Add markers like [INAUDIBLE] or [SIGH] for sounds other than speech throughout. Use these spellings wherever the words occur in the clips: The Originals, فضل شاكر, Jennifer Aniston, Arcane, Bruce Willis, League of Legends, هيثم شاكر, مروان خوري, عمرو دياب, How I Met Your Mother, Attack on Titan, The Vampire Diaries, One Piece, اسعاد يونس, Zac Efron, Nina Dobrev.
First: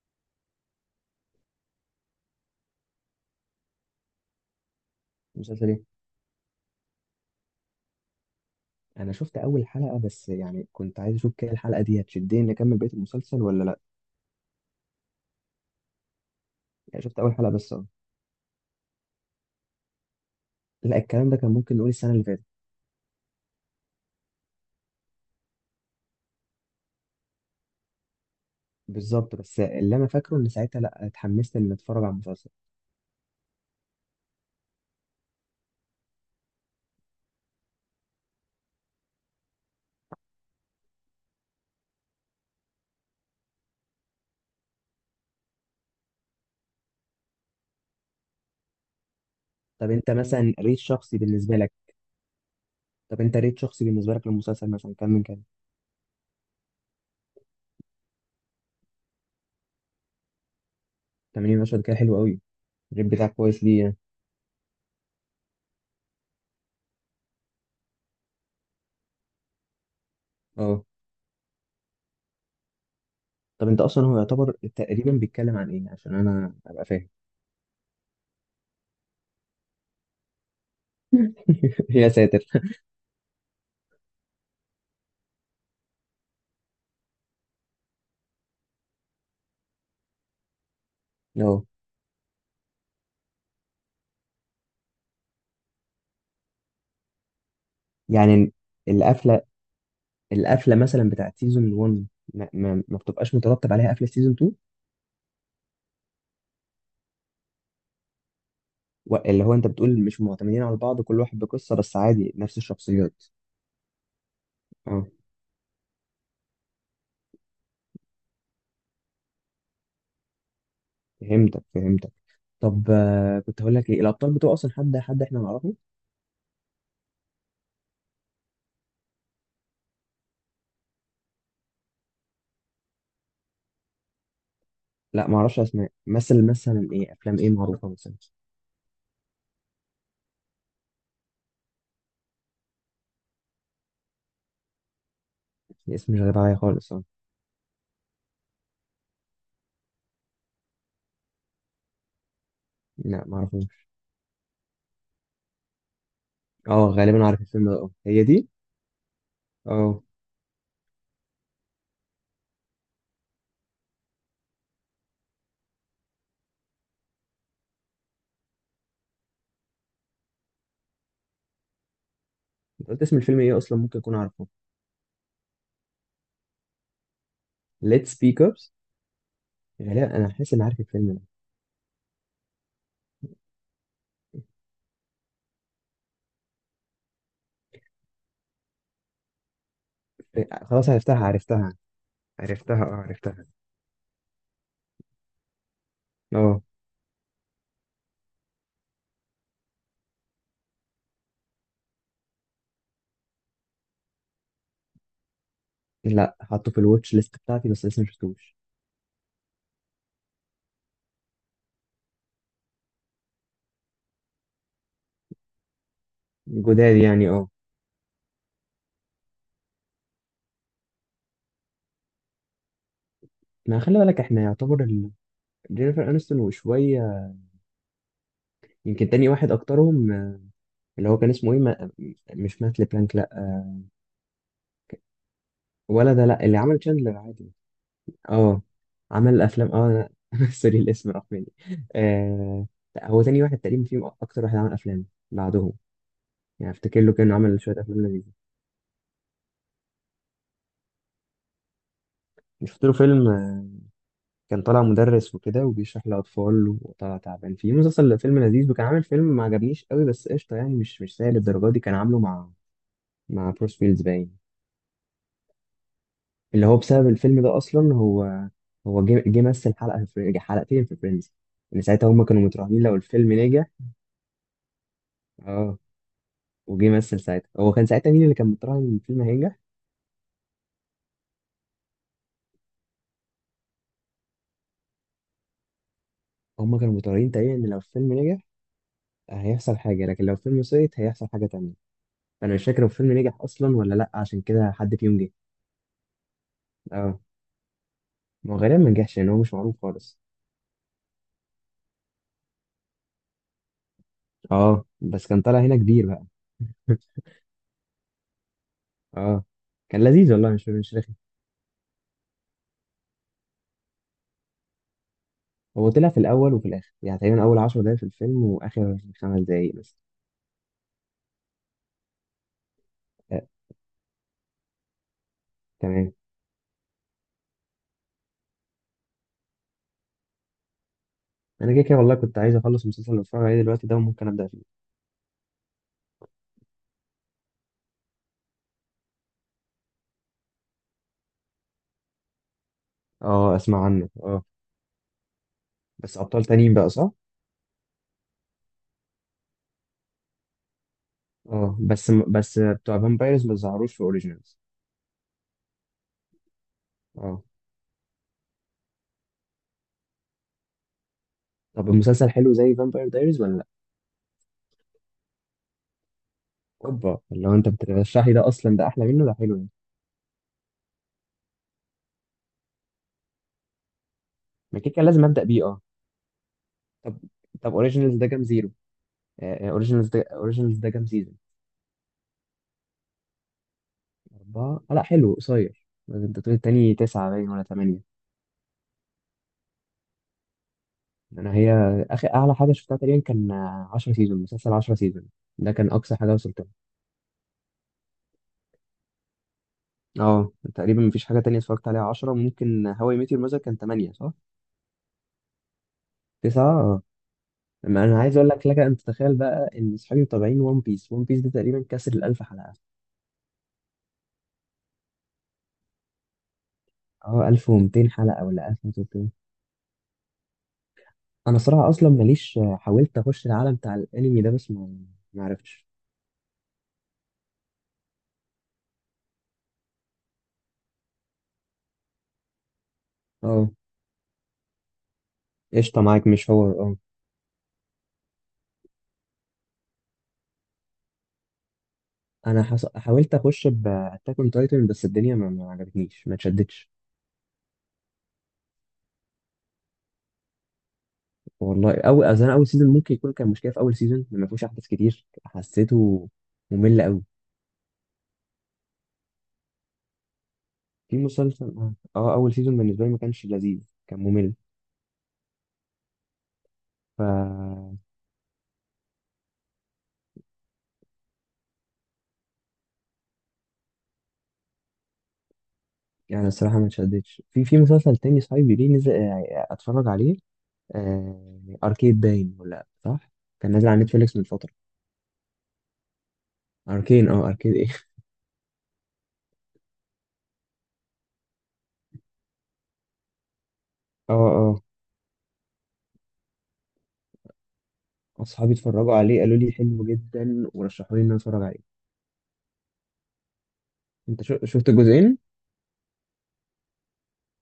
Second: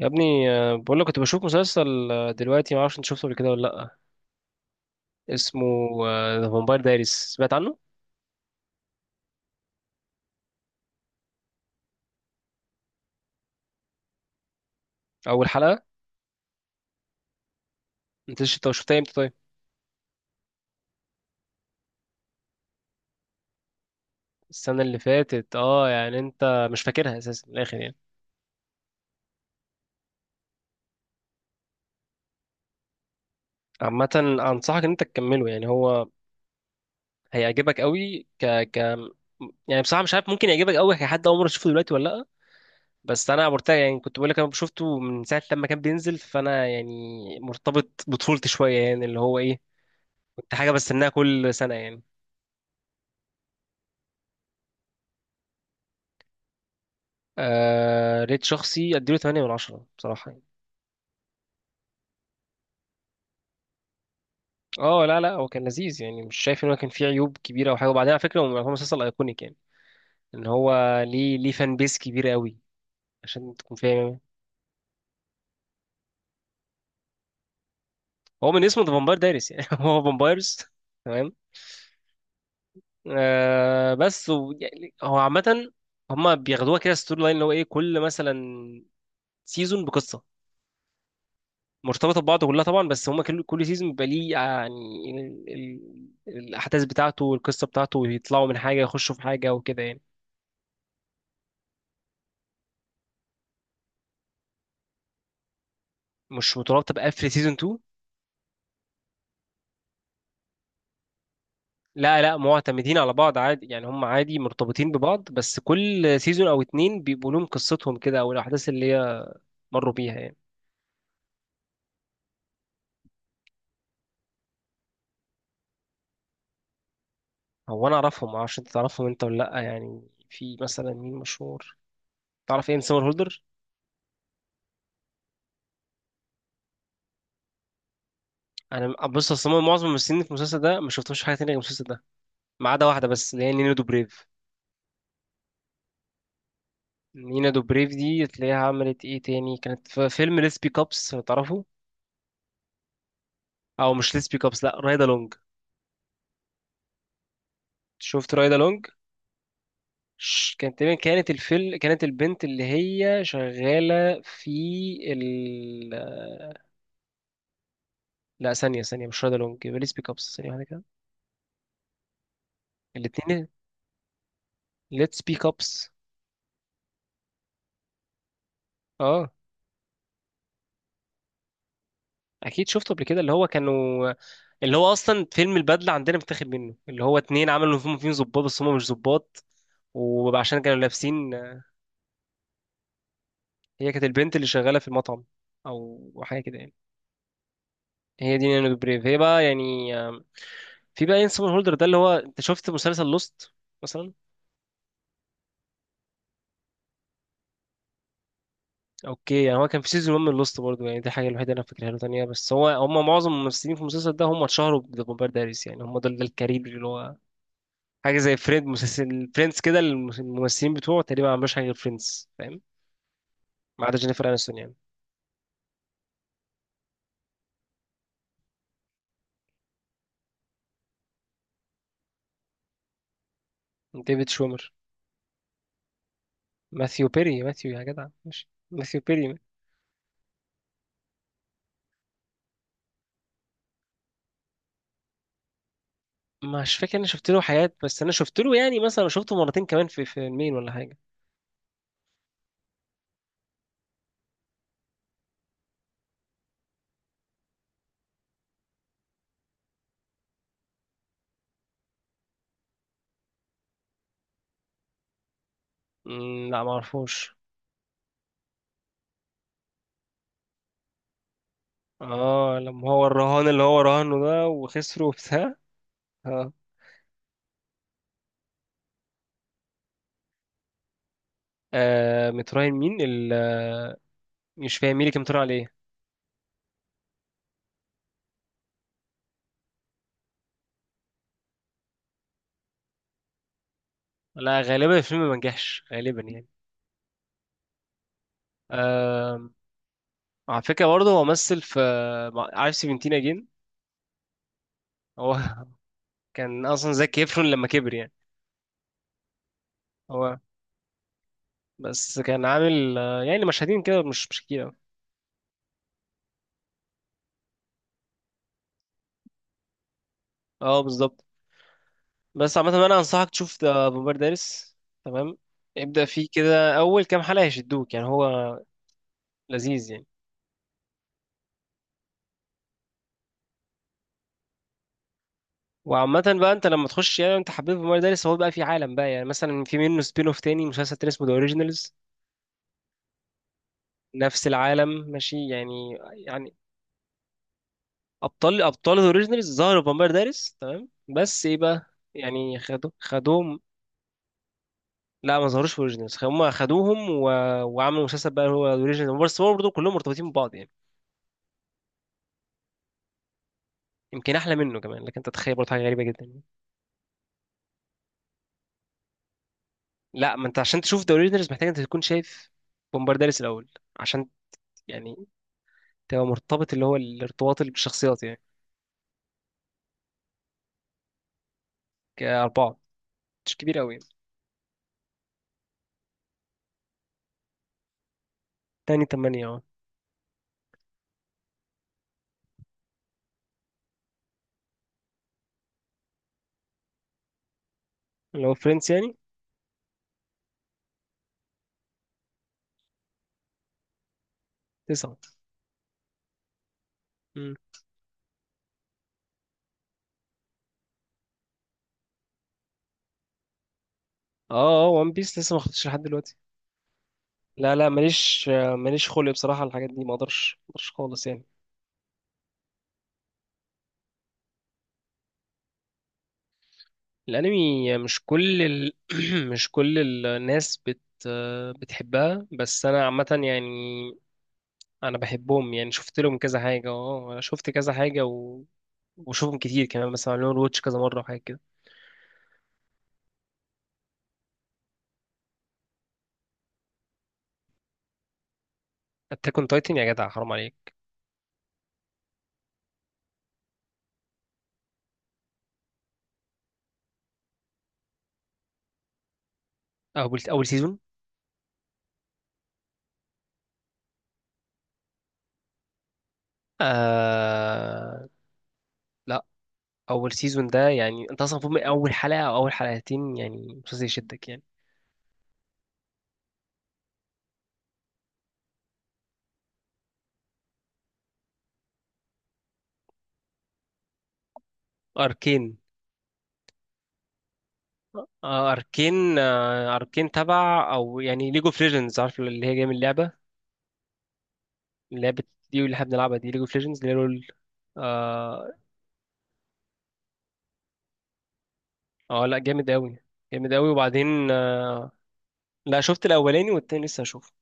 يا ابني بقول لك كنت بشوف مسلسل، دلوقتي ما اعرفش انت شفته قبل كده ولا لا. اسمه مسلسل ايه؟ ذا فامباير دايريز، سمعت عنه؟ انا شفت اول حلقه بس، يعني كنت عايز اشوف كده الحلقه دي هتشدني نكمل بقيه المسلسل ولا لا. اول حلقه. يعني شفت اول حلقه بس، اه. انت شفتها امتى طيب؟ لا، الكلام ده كان ممكن نقول السنه اللي فاتت. السنه اللي فاتت، اه يعني انت مش فاكرها اساسا من الاخر يعني. بالظبط، بس اللي انا فاكره ان ساعتها لا اتحمست ان اتفرج على المسلسل. عامه، انصحك ان انت تكمله، يعني هو هيعجبك قوي. ك ك يعني بصراحه مش عارف، ممكن يعجبك قوي كحد اول مره تشوفه دلوقتي ولا لا. بس انا مرتاح، يعني كنت بقول لك انا شفته من ساعه لما كان بينزل، فانا يعني مرتبط بطفولتي شويه، يعني اللي هو ايه، طب انت مثلا كنت حاجه ريت بستناها شخصي كل بالنسبه لك، سنه يعني. طب انت ريت شخصي بالنسبه لك للمسلسل مثلا كام من كام؟ آه، ريت شخصي اديله 8 من 10 بصراحه يعني. 80 مشهد، كده حلو قوي. الريت بتاعك كويس ليه يعني؟ اه لا لا، هو كان لذيذ يعني، مش شايف ان هو كان فيه عيوب كبيره او حاجه، وبعدين على فكره هو يعتبر مسلسل ايكونيك يعني. ان هو اه. ليه، ليه فان بيس كبيره قوي، عشان طب تكون انت فاهم اصلا هو يعني. يعتبر تقريبا بيتكلم عن ايه عشان انا ابقى فاهم؟ هو من اسمه ذا فامباير دايرس يعني [LAUGHS] هو فامبايرز. تمام. [LAUGHS] يا ساتر. آه بس و... يعني هو عامه هما بياخدوها كده ستوري لاين، اللي هو ايه، كل مثلا سيزون بقصه اه. مرتبطه ببعض كلها طبعا، بس هما كل سيزون بيبقى ليه يعني ال... الاحداث بتاعته والقصه بتاعته، يطلعوا يعني من حاجه يخشوا في القفله، حاجه وكده يعني. القفله مثلا بتاعت سيزون 1، ما بتبقاش مترتب عليها قفله سيزون 2. مش مترابطه بقفل سيزون 2. اللي هو انت بتقول مش معتمدين على بعض، كل واحد بقصه، بس لا عادي لا، نفس معتمدين على الشخصيات. بعض عادي يعني، هم عادي مرتبطين اه، ببعض، بس كل سيزون او اتنين بيبقوا لهم قصتهم كده، او الاحداث اللي هي مروا بيها يعني. فهمتك فهمتك. طب كنت هقول لك ايه، الابطال بتوع اصلا، حد احنا نعرفه؟ هو انا اعرفهم، معرفش انت تعرفهم انت ولا لا يعني. في مثلا مين مشهور، تعرف ايه سمر هولدر؟ لا، ما اعرفش اسماء، مثل ايه افلام ايه معروفه مثلا؟ انا بص، اصلا معظم الممثلين في المسلسل ده ما شفتهمش في حاجه تانية غير المسلسل ده، ما عدا واحده بس اللي هي نينو دوبريف. الاسم مش غريب عليا خالص، اه. نينا دوبريف دي تلاقيها عملت ايه تاني، كانت في فيلم ليس بيك ابس لو تعرفه. لا، ما اعرفوش. او مش ليس بيك ابس، لا، رايدا لونج. اه غالبا عارف الفيلم ده، اه هي شفت دي. رايدا لونج؟ اه. كانت تقريبا، كانت الفيل، كانت البنت اللي هي شغالة في ال... لا، ثانية، مش رايدا لونج، يبقى ليتس بيك ابس، ثانية واحدة كده. أنت قلت اسم الفيلم الاتنين، ايه اصلا؟ ممكن اكون عارفه. ليتس بيك ابس. Let's Speak Ups. اه غالبا انا حاسس اني عارف الفيلم ده. اكيد شفته قبل كده، اللي هو كانوا، اللي هو اصلا فيلم البدلة عندنا متاخد منه، اللي هو اتنين عملوا فيهم ظباط بس هم مش ظباط، إيه، وعشان كانوا خلاص عرفتها لابسين. عرفتها، عرفتها اه عرفتها. هي كانت البنت اللي شغاله في المطعم او حاجه كده اه يعني. هي دي نانو بريف. هي بقى يعني في بقى اين سمون هولدر، ده اللي هو انت شفت مسلسل لوست مثلا؟ لا، حاطه في الواتش ليست بتاعتي بس لسه ما شفتوش. اوكي، يعني هو كان في سيزون 1 من لوست برضه، يعني دي الحاجه الوحيده اللي انا فاكرها له تانية، بس هو هم معظم الممثلين في المسلسل ده هم اتشهروا بذا فامباير دايريز يعني، هم دول ده الكارير اللي جداد هو يعني، اه. حاجه زي فريند، مسلسل فريندز كده، الممثلين بتوعه تقريبا ما عملوش حاجه غير فريندز، فاهم؟ ما ما عدا خلي بالك جينيفر احنا انستون يعني. يعتبر ال... جينيفر انستون وشويه. يمكن تاني واحد اكترهم، اللي هو كان اسمه ايه، ما... مش مات لبلانك؟ لا، ديفيد شومر. ولا ده، لا اللي عمل ماثيو تشاندلر بيري، عادي. ماثيو، يا جدع ماشي، اه. ماثيو بيري. عمل افلام، اه. أنا- [LAUGHS] سوري الاسم راح مني. آه... لا، هو تاني واحد تقريبا فيهم اكتر واحد عمل افلام بعدهم. يعني مش فاكر، افتكر انا له شفت كان له عمل حاجات، شويه افلام بس انا لذيذه. شفت له يعني مثلا شفته مرتين كمان في فيلمين ولا حاجه. شفت له فيلم، كان طالع مدرس وكده وبيشرح لأطفال وطلع تعبان فيه، مسلسل فيلم لذيذ. وكان عامل فيلم ما عجبنيش قوي بس قشطة يعني، مش مش سيء للدرجة دي، كان عامله مع بروس ويلز باين. لا اللي ما هو بسبب اعرفوش. الفيلم ده أصلا، هو جه مثل حلقة في حلقتين في فريندز. إن ساعتها هما كانوا اه متراهنين لما لو هو الفيلم الرهان اللي نجح. هو رهانه ده وخسره وبتاع. اه، اه. وجه مثل ساعتها. هو كان ساعتها مين اللي كان متراهن إن الفيلم هينجح؟ متراهن مين ال... مش فاهم مين اللي كان متراهن عليه. هما كانوا متراهنين تقريبا إن لو الفيلم نجح، هيحصل حاجة، لكن لو الفيلم سقط هيحصل حاجة تانية. فأنا مش فاكر هو الفيلم نجح أصلا ولا لأ عشان لا كده حد غالبا فيهم الفيلم جه. ما نجحش غالبا يعني. اه، ما هو غالبا ما نجحش لان هو آه. مش معروف خالص. على فكره برضه هو مثل في عارف سيفنتين اجين؟ اه، بس هو كان طالع [LAUGHS] هنا كبير بقى. كان اصلا زكي ايفرون لما كبر يعني. اه، كان لذيذ هو والله، مش مش رخي. بس كان عامل يعني مشاهدين كده مش مش كتير أوي. هو طلع في الاول وفي الاخر يعني، تقريبا اول 10 دقايق في الفيلم واخر خمس دقايق بس. اه بالظبط. بس عامة انا انصحك آه. تشوف ذا بومبارديرس. تمام. ابدأ تمام. فيه كده، اول كام حلقة هيشدوك يعني، هو لذيذ يعني. انا كده كده والله كنت عايز اخلص المسلسل اللي بتفرج عليه دلوقتي ده وممكن ابدا فيه. وعامة بقى انت لما تخش، يعني انت حبيت بومبارديرس، هو بقى في عالم بقى، يعني مثلا في منه سبين اوف، تاني مسلسل تاني اسمه ذا اوريجينالز. اه اسمع عنه، اه. نفس العالم ماشي يعني بس ابطال يعني. تانيين بقى، صح؟ ابطال ذا اوريجينالز ظهروا في بومبارديرس، تمام؟ بس ايه اه، بقى، يعني بس خدوا بتوع فامبايرز ما خدوهم ظهروش في اوريجينالز. لا ما ظهروش في اوريجينالز، هم خدوهم و... اه. وعملوا مسلسل بقى هو اوريجينالز، بس هو برضه كلهم مرتبطين ببعض يعني. طب المسلسل حلو زي فامباير دايريز ولا لا؟ يمكن احلى منه كمان، لكن انت تتخيل برضه حاجه غريبه جدا. اوبا، لو انت بترشحي ده اصلا، ده احلى منه، ده حلو يعني. لا، ما انت عشان تشوف ذا اوريجينالز محتاج انت تكون شايف بومبارداليس الاول، عشان ما كده كده يعني لازم ابدا بيه، اه. تبقى مرتبط، اللي هو طب، الارتباط اللي اوريجينالز بالشخصيات ده يعني. كام زيرو، اوريجينالز ده، اوريجينالز ده كام سيزون؟ كأربعة، مش كبير قوي. اربعه، آه لا حلو قصير. انت بتقول التاني تسعه باين ولا ثمانيه؟ تاني تمانية اه. انا هي اخر اعلى حاجه شفتها تقريبا كان 10 سيزون، مسلسل 10 سيزون، ده كان اقصى حاجه وصلت لها. اللي هو فريندز يعني. اه، تقريبا مفيش حاجه تانية اتفرجت عليها 10. ممكن هواي ميت يور مذر كان 8، صح؟ تسعة. 9، اه. مم. ما انا عايز اقول لك، انت تتخيل بقى ان اصحابي متابعين ون بيس، ون بيس ده تقريبا كسر ال 1000 حلقه. اه اه، وان بيس لسه ما خدتش لحد دلوقتي. اه لا لا، 1200 حلقه ماليش، ولا ماليش 1300. خلق بصراحة على الحاجات دي، ما اقدرش ما اقدرش خالص يعني. انا صراحه اصلا ماليش، حاولت اخش العالم بتاع الانمي ده بس ما عرفتش. الانمي مش كل ال... [CLEARS THROAT] مش كل الناس بت بتحبها، بس انا عامة يعني اه انا بحبهم يعني، قشطه شفت معاك، لهم مش كذا هو حاجه، اه. اه انا شفت كذا حاجه و... وشوفهم كتير كمان، بس عملوا واتش كذا مره وحاجات كده. انا حاولت اخش باتاك اون تايتن بس الدنيا ما عجبتنيش، ما اتشدتش. اتاك اون تايتن يا جدع، حرام عليك. والله اول، اصل انا اول سيزون ممكن يكون كان مشكله في اول سيزون، ما فيهوش احداث كتير حسيته ممل قوي اول اول سيزون؟ في مسلسل، اه. اول سيزون بالنسبه لي ما كانش لذيذ، كان ممل. ف آه... لا، اول سيزون ده يعني انت اصلا فوق من اول حلقه او اول حلقتين، يعني مسلسل يشدك يعني. يعني الصراحه ما اتشدتش في مسلسل تاني صاحبي ليه نزل، اتفرج عليه. اركيد باين ولا؟ صح، كان نازل على نتفليكس من فتره. اركين. اركين، اه اركيد ايه. آه اركين. آه اركين تبع او يعني ليجو اوف ليجندز، عارف اللي هي جايه من اللعبه، [LAUGHS] اه اه. اللعبه دي اللي احنا بنلعبها دي ليجو اوف ليجندز اللي هي رول. اه. اصحابي اتفرجوا عليه، قالوا لي حلو جدا ورشحوا لي ان انا اتفرج عليه. لا جامد قوي، جامد قوي وبعدين. انت شفت الجزئين؟ لا شفت الاولاني والتاني لسه هشوفه.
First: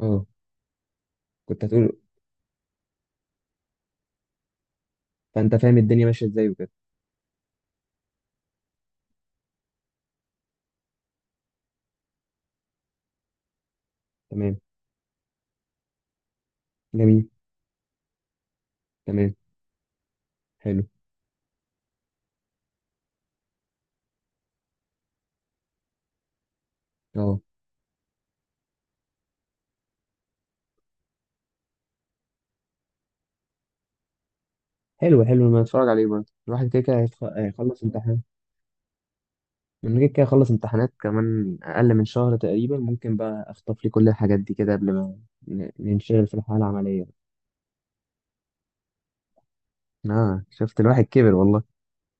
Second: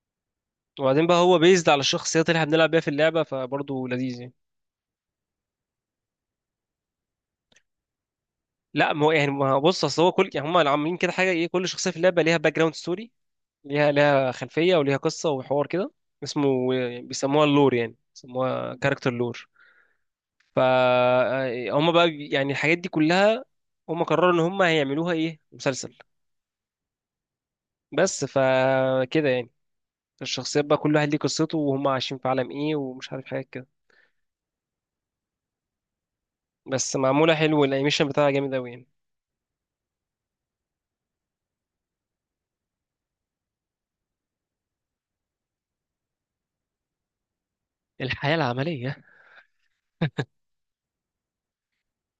اه. وبعدين بقى هو كنت بيزد على هتقول، الشخصيات اللي احنا بنلعب بيها في اللعبه، فبرضه لذيذ يعني. فانت فاهم الدنيا ماشيه ازاي وكده. لا ما هو يعني ما هو بص، اصل هو كل يعني هم عاملين كده حاجه ايه، كل شخصيه في اللعبه ليها باك جراوند ستوري، ليها تمام. خلفيه وليها قصه وحوار كده. اسمه يعني جميل. بيسموها اللور، يعني بيسموها كاركتر تمام. لور. ف حلو. هم بقى يعني الحاجات دي كلها هم قرروا ان هم هيعملوها ايه مسلسل. اه. بس فكده يعني الشخصيات بقى كل واحد ليه قصته، وهم عايشين في عالم ايه ومش عارف حاجه. حلو، حلو. ما اتفرج عليه برضه، الواحد كده بس كده معموله حلو هيخلص والانيميشن امتحان. بتاعها جامد قوي يعني. من كده كده هخلص امتحانات كمان اقل من شهر تقريبا، ممكن بقى اخطف لي كل الحاجات دي كده قبل ما ننشغل في الحياه العمليه. الحياه العمليه. اه، شفت الواحد كبر والله.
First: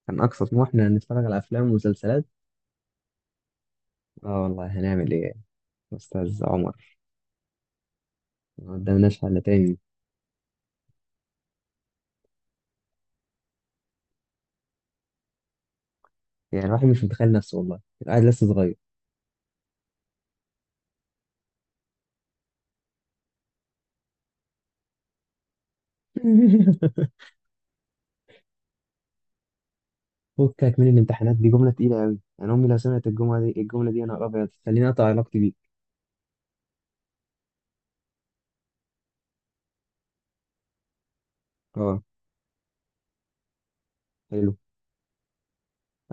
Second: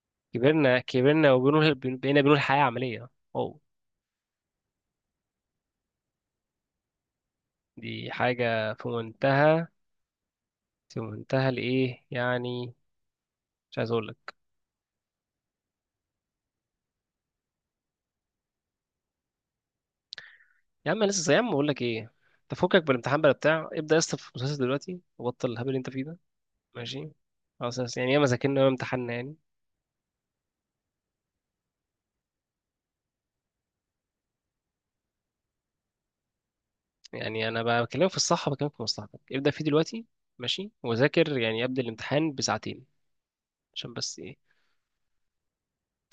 كان أقصى كبرنا طموحنا نتفرج على أفلام وبنقول بقينا ومسلسلات. بنقول حياه عمليه، واو. آه والله هنعمل إيه يا أستاذ عمر؟ دي حاجه ما في قدامناش حل منتهى، تاني. في منتهى الايه يعني، مش عايز اقول لك. يعني الواحد مش متخيل نفسه، والله الواحد لسه صغير. يا عم أنا لسه، يا عم اقول لك ايه، تفكك بالامتحان بلا بتاع، ابدا يا اسطى في المسلسل دلوقتي وبطل الهبل اللي انت فيه ده. [LAUGHS] ماشي، خلاص يا اسطى، يعني ياما ذاكرنا وياما امتحنا يعني. فكك من الامتحانات دي جملة تقيلة أوي، أنا أمي لو سمعت الجملة دي، الجملة دي أنا أبيض خليني أقطع علاقتي بيك. يعني انا بقى بكلمك في الصح، بكلمك في مصلحتك، ابدا فيه دلوقتي، ماشي، وذاكر يعني قبل أه الامتحان بساعتين، عشان بس ايه، حلو.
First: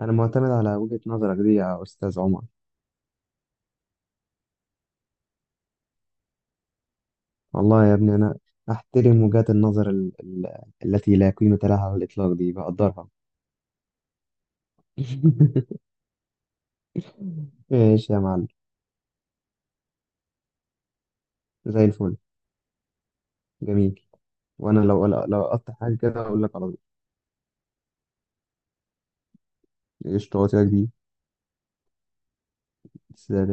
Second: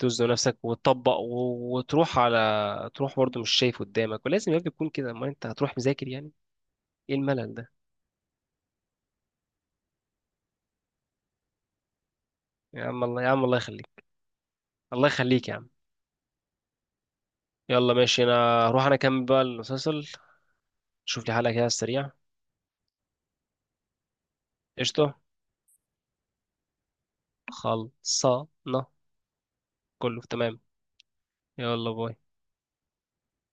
أنا معتمد نفسك على وجهة وتطبق نظرك دي و- يا وتروح أستاذ عمر. على، تروح برضه مش شايف قدامك، ولازم يا ابني تكون كده، ما انت هتروح مذاكر يعني. ايه الملل ده؟ والله يا ابني أنا أحترم وجهات النظر ال... ال... التي لا قيمة لها على الإطلاق دي يا عم بقدرها. الله، يا عم الله يخليك، الله يخليك يا عم. [LAUGHS] يلا ماشي يا ماشي، انا معلم. هروح انا اكمل بقى المسلسل، شوف لي حلقة كده على زي السريع. الفل. جميل. وانا لو قشطة، لو قطع حاجه كده اقول لك على طول. خلصانة، كله قشطه، هو تمام. كده كبير. يلا باي. سلام.